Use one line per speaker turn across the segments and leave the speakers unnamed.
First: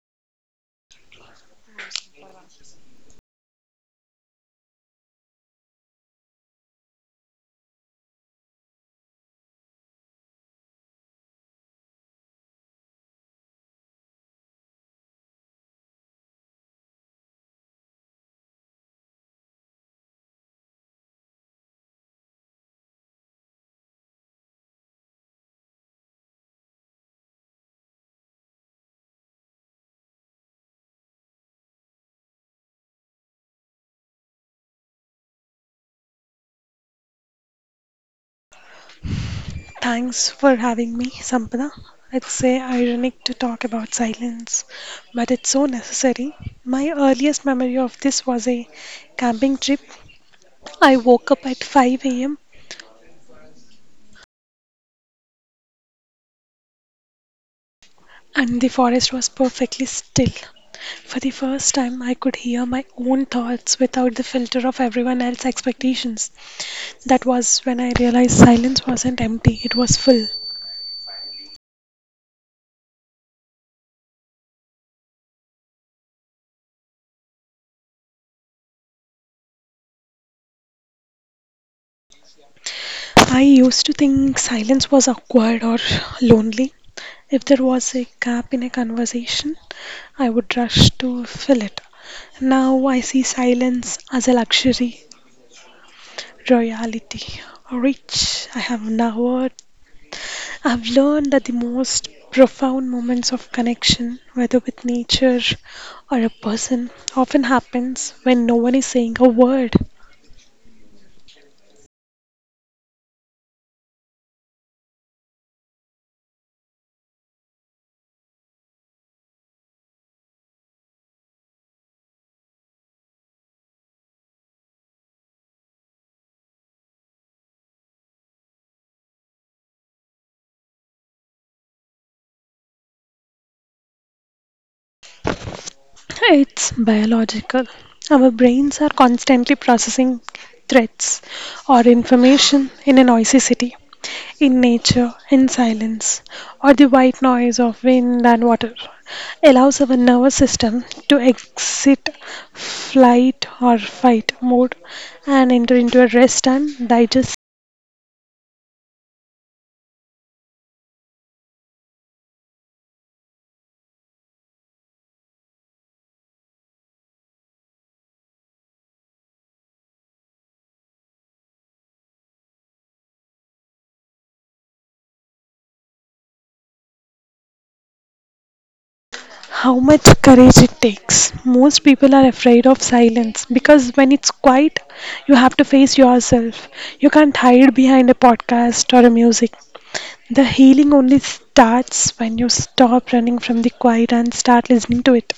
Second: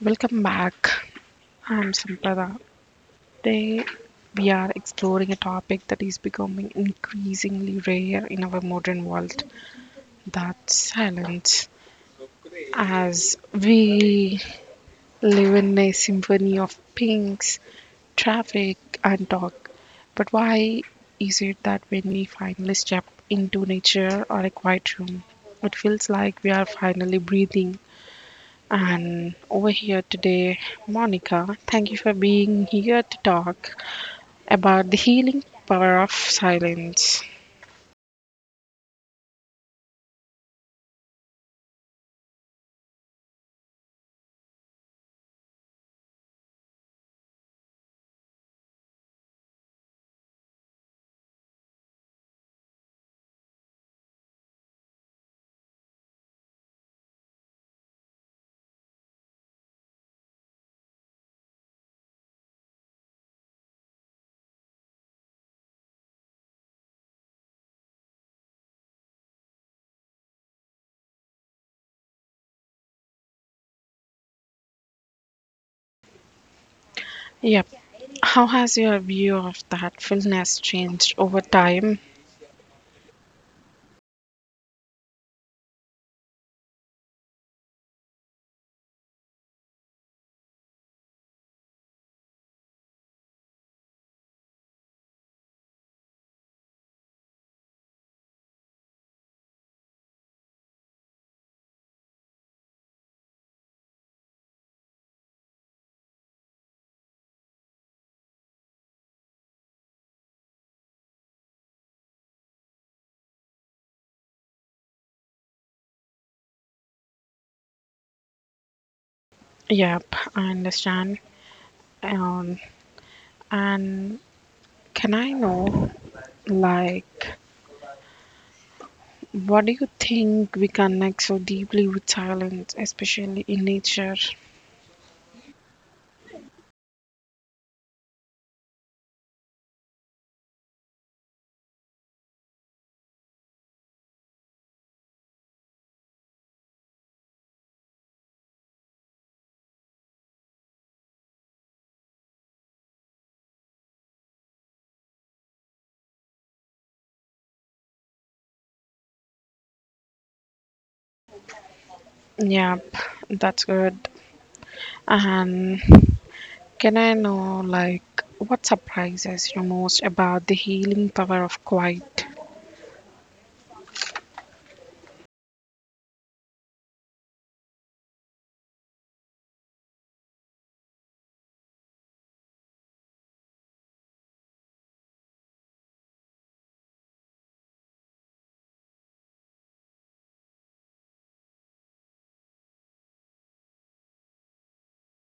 Welcome back. I'm Sampada. Today we are exploring a topic that is becoming increasingly rare in our modern world, that's silence. As we live in a symphony of pings, traffic, and talk. But why is it that when we finally step into nature or a quiet room, it feels like we are finally breathing? And over here today, Monica, thank you for being here to talk about the healing power of silence.
Thanks for having me, Sampana. It's say ironic to talk about silence, but it's so necessary. My earliest memory of this was a camping trip. I woke up at 5 a.m. and the forest was perfectly still. For the first time, I could hear my own thoughts without the filter of everyone else's expectations. That was when I realized silence wasn't empty, it was full.
Yep. How has your view of that fullness changed over time?
I used to think silence was awkward or lonely. If there was a gap in a conversation, I would rush to fill it. Now I see silence as a luxury, royalty, rich. I have devoured. I have learned that the most profound moments of connection, whether with nature or a person, often happens when no one is saying a word.
Yep, I understand. Um, and can I know, like, what do you think we connect so deeply with silence, especially in nature?
It's biological. Our brains are constantly processing threats or information in a noisy city, in nature, in silence, or the white noise of wind and water allows our nervous system to exit flight or fight mode and enter into a rest and digest
Yep, that's good. And can I know, like, what surprises you most about the healing power of quiet?
how much courage it takes. Most people are afraid of silence because when it's quiet, you have to face yourself. You can't hide behind a podcast or a music. The healing only starts when you stop running from the quiet and start listening to it.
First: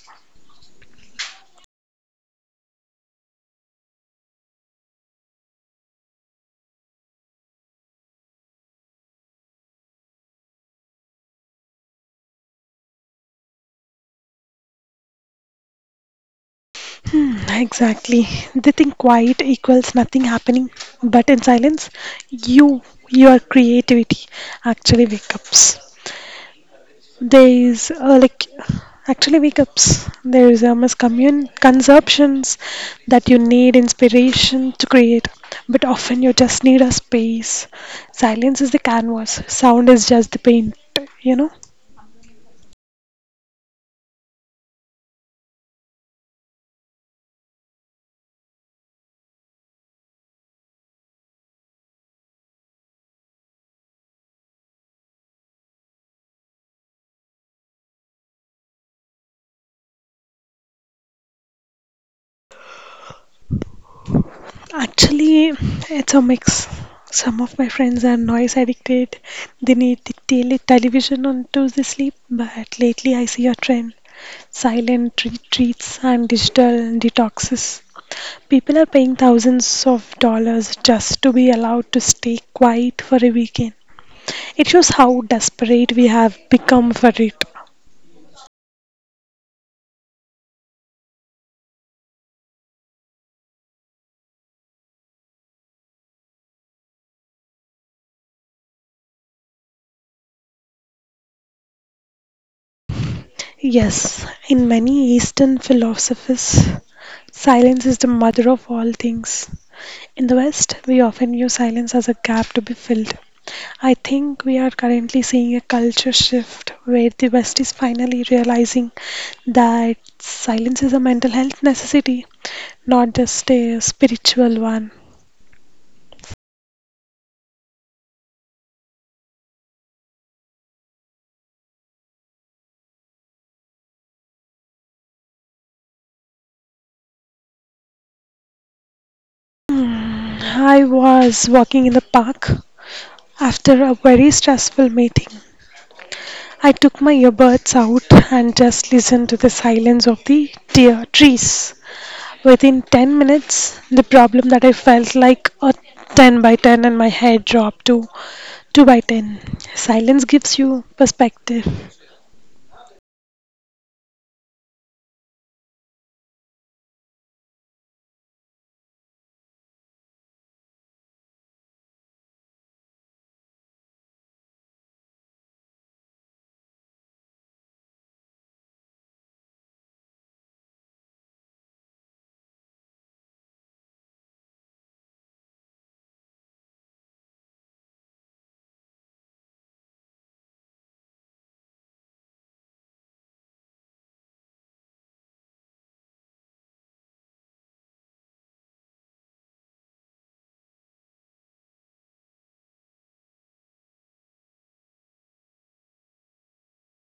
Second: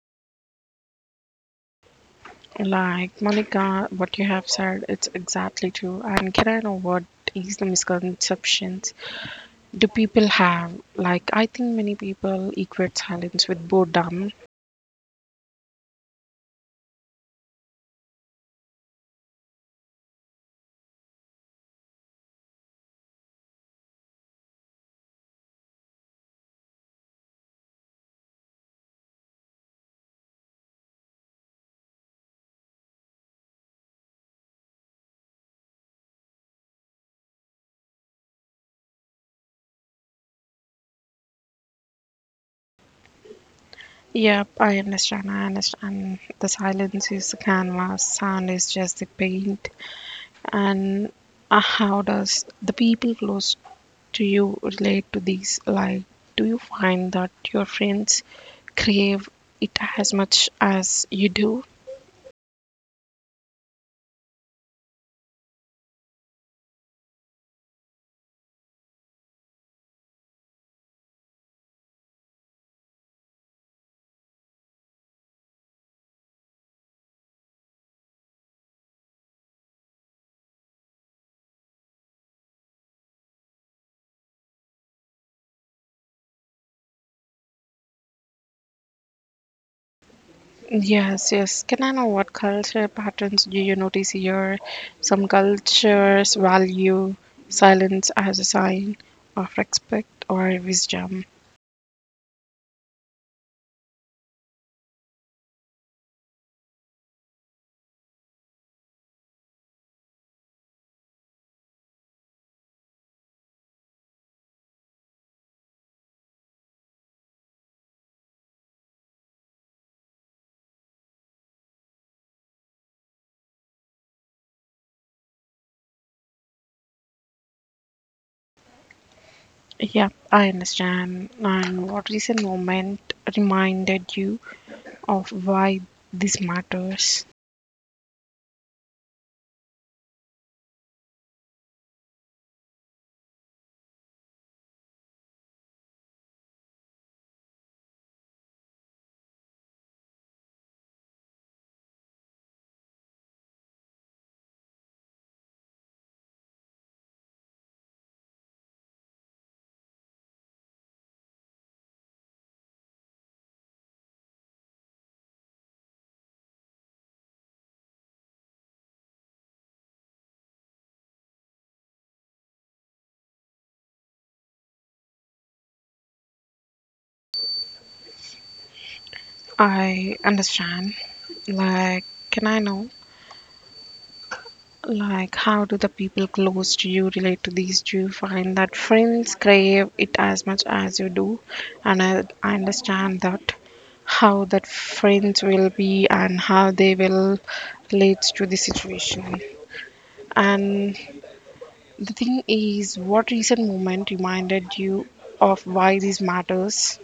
Like, Monica, what you have said, it's exactly true. And can I know what is the misconceptions do people have? Like, I think many people equate silence with boredom.
Hmm, exactly. They think quiet equals nothing happening, but in silence, you, your creativity actually wake ups. There is uh, like There is a misconceptions that you need inspiration to create, but often you just need a space. Silence is the canvas. Sound is just the paint. You know.
Yep, I understand. I understand. The silence is the canvas, sound is just the paint. And how does the people close to you relate to these? Like, do you find that your friends crave it as much as you do?
Actually, it's a mix. Some of my friends are noise addicted. They need the television on to the sleep. But lately, I see a trend: silent retreats and digital detoxes. People are paying thousands of dollars just to be allowed to stay quiet for a weekend. It shows how desperate we have become for it.
Yes, yes. Can I know what culture patterns do you notice here? Some cultures value silence as a sign of respect or wisdom.
Yes, in many Eastern philosophies, silence is the mother of all things. In the West, we often use silence as a gap to be filled. I think we are currently seeing a culture shift where the West is finally realizing that silence is a mental health necessity, not just a spiritual one.
Yeah, I understand. And what recent moment reminded you of why this matters?
I was walking in the park after a very stressful meeting. I took my earbuds out and just listened to the silence of the deer trees. Within 10 minutes, the problem that I felt like a 10 by 10 and my head dropped to 2 by 10. Silence gives you perspective.
I understand. Like, can I know? Like, how do the people close to you relate to these? Do you find that friends crave it as much as you do? And I understand that how that friends will be and how they will relate to the situation. And the thing is, what recent moment reminded you of why this matters?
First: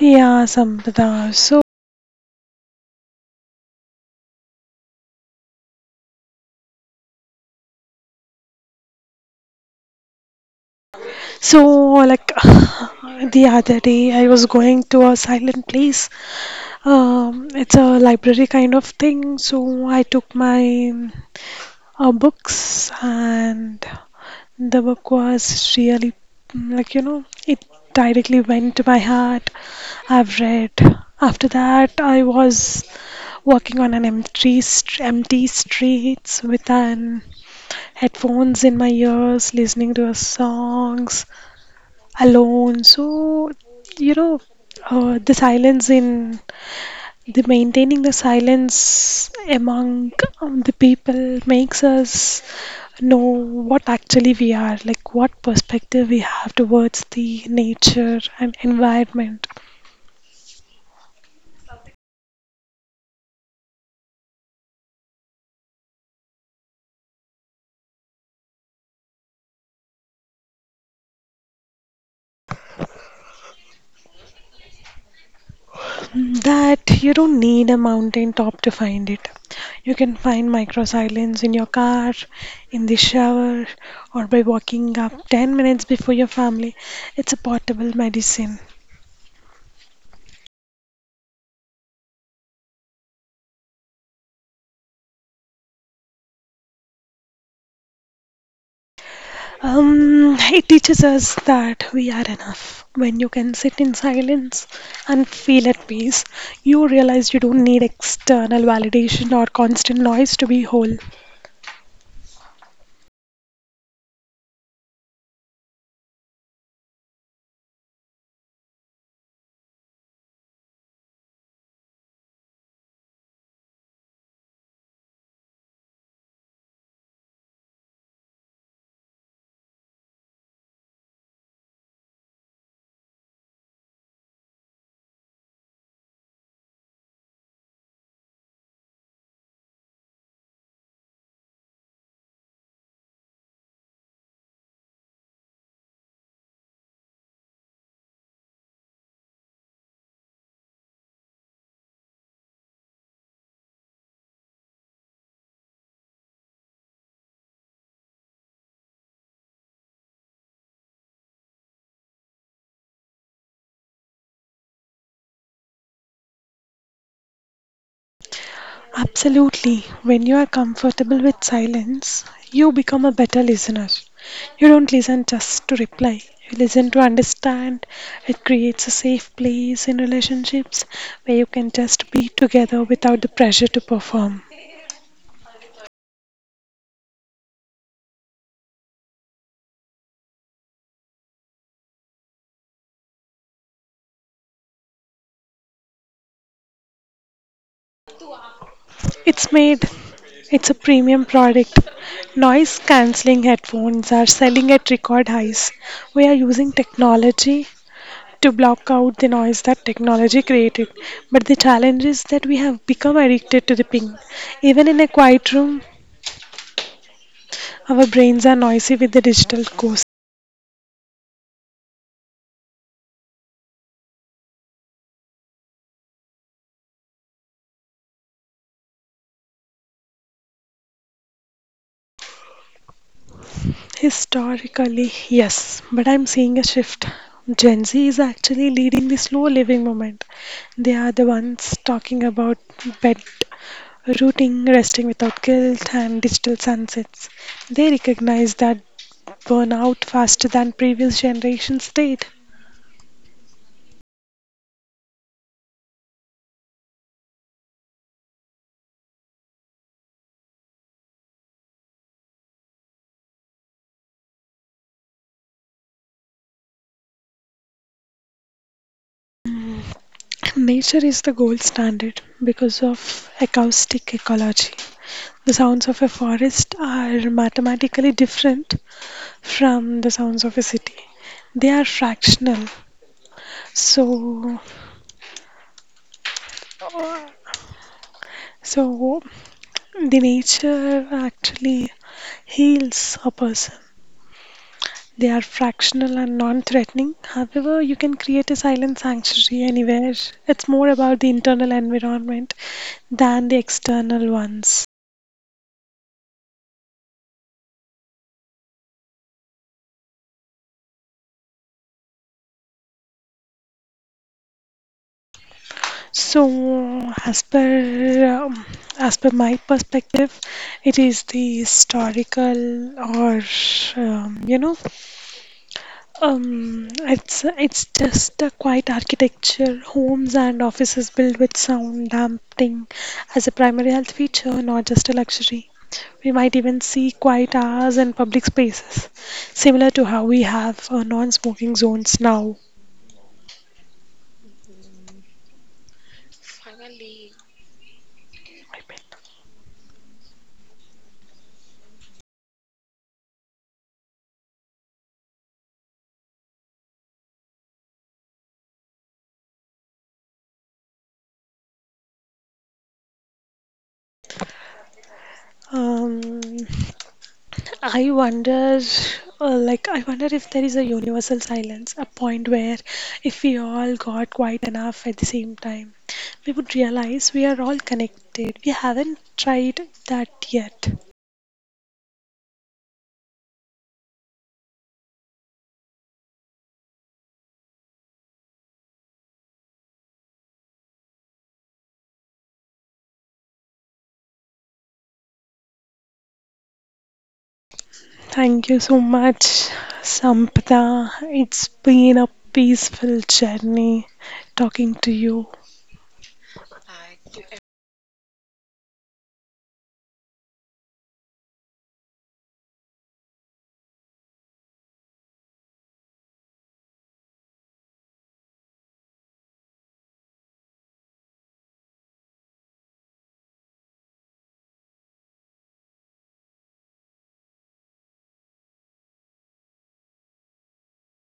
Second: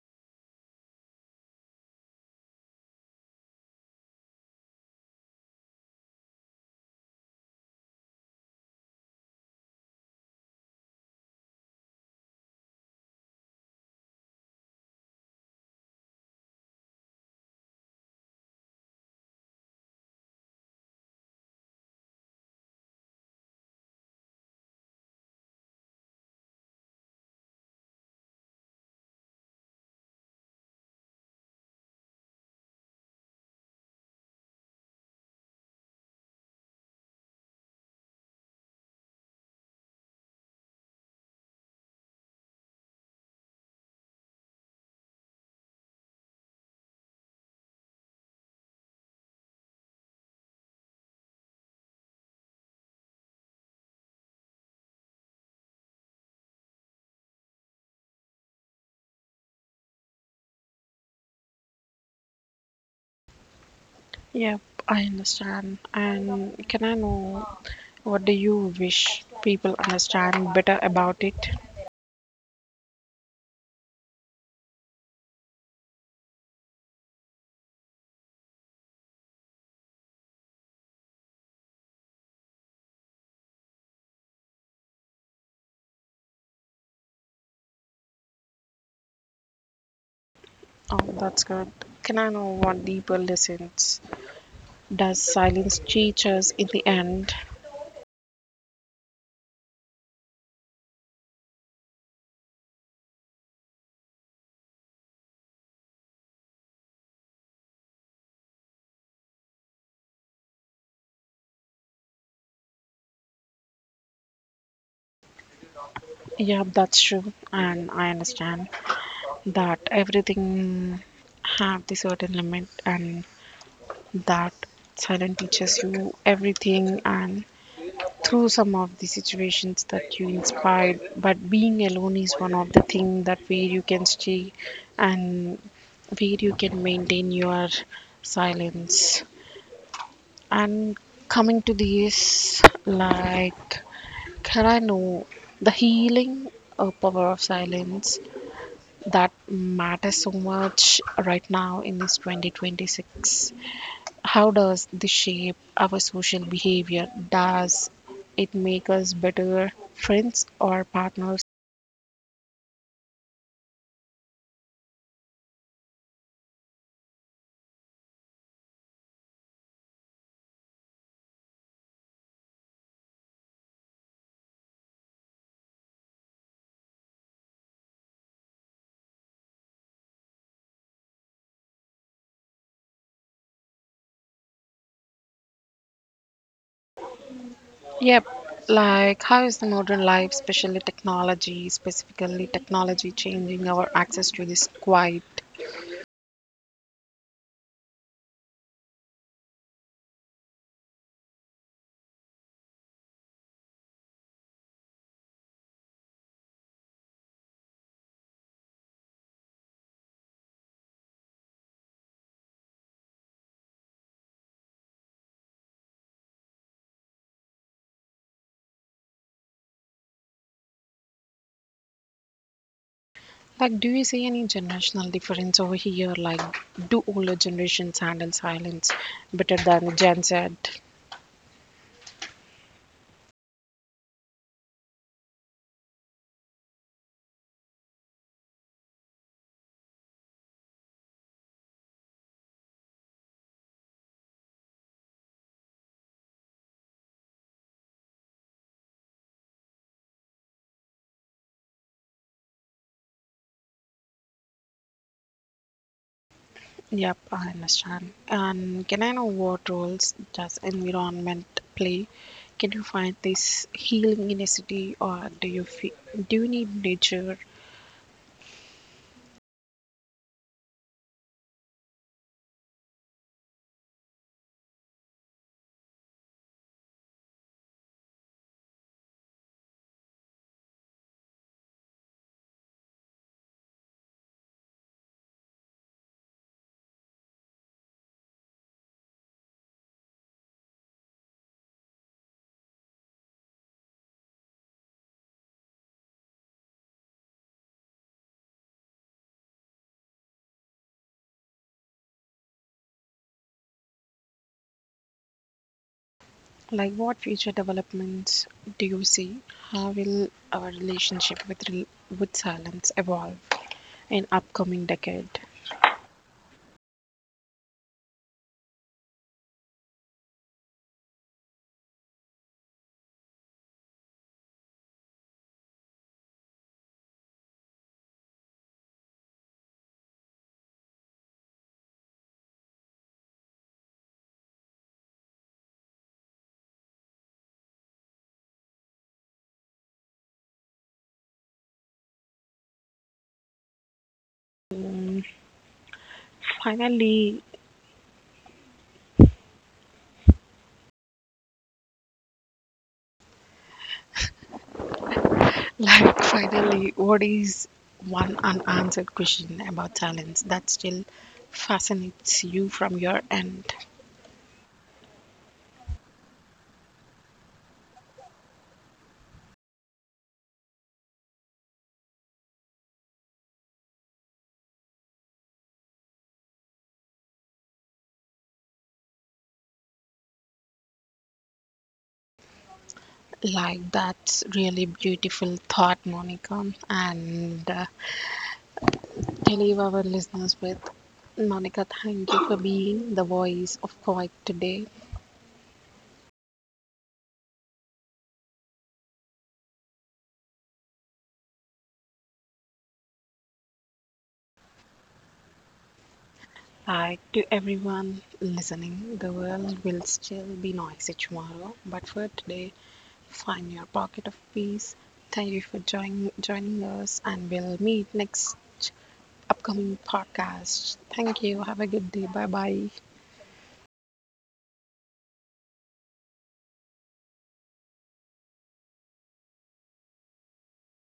Yeah, Sampradha. So like the other day, I was going to a silent place. It's a library kind of thing, so I took my books, and the book was really it directly went to my heart. I've read. After that, I was walking on an empty streets with an headphones in my ears, listening to her songs alone. So, you know, the silence in the maintaining the silence among the people makes us know what actually we are, like what perspective we have towards the nature and environment.
Yep, I understand. And can I know what do you wish people understand better about it?
That you don't need a mountain top to find it. You can find micro silence in your car, in the shower, or by walking up 10 minutes before your family. It's a portable medicine.
Oh, that's good. Can I know what deeper lessons does silence teach us in the end?
It teaches us that we are enough. When you can sit in silence and feel at peace, you realize you don't need external validation or constant noise to be whole.
Yeah, that's true, and I understand that everything have the certain limit, and that silence teaches you everything, and through some of the situations that you inspired but being alone is one of the things that where you can stay and where you can maintain your silence and coming to this like can I know the healing power of silence that matters so much right now in this 2026. How does this shape our social behavior? Does it make us better friends or partners?
Absolutely. When you are comfortable with silence, you become a better listener. You don't listen just to reply, you listen to understand. It creates a safe place in relationships where you can just be together without the pressure to perform.
Yep. Like, how is the modern life, especially technology, specifically technology, changing our access to this quiet?
It's made. It's a premium product. Noise cancelling headphones are selling at record highs. We are using technology to block out the noise that technology created. But the challenge is that we have become addicted to the ping. Even in a quiet room, our brains are noisy with the digital ghost.
Like, do you see any generational difference over here? Like, do older generations handle silence better than Gen Z?
Historically, yes, but I'm seeing a shift. Gen Z is actually leading the slow living movement. They are the ones talking about bed rooting, resting without guilt, and digital sunsets. They recognize that burn out faster than previous generations did.
Yep, I understand. And can I know what roles does environment play? Can you find this healing in a city, or do you need nature?
Nature is the gold standard because of acoustic ecology. The sounds of a forest are mathematically different from the sounds of a city. They are fractional. So, so, the nature actually heals a person. They are fractional and non threatening. However, you can create a silent sanctuary anywhere. It's more about the internal environment than the external ones.
Like, what future developments do you see? How will our relationship with silence evolve in upcoming decade?
So, as per, um, as per my perspective, it is the historical or um, you know it's just a quiet architecture homes and offices built with sound damping as a primary health feature, not just a luxury. We might even see quiet hours in public spaces, similar to how we have non smoking zones now.
Finally, like finally, what is one unanswered question about silence that still fascinates you from your end?
Um, I wonder, I wonder if there is a universal silence, a point where if we all got quiet enough at the same time, we would realize we are all connected. We haven't tried that yet.
Like that's really beautiful thought, Monica. And I leave our listeners with Monica. Thank you for being the voice of quiet today.
Thank you so much, Sampda. It's been a peaceful journey talking to you.
Like to everyone listening, the world will still be noisy tomorrow, but for today, find your pocket of peace. Thank you for joining us, and we'll meet next upcoming podcast. Thank you. Have a good day. Bye bye.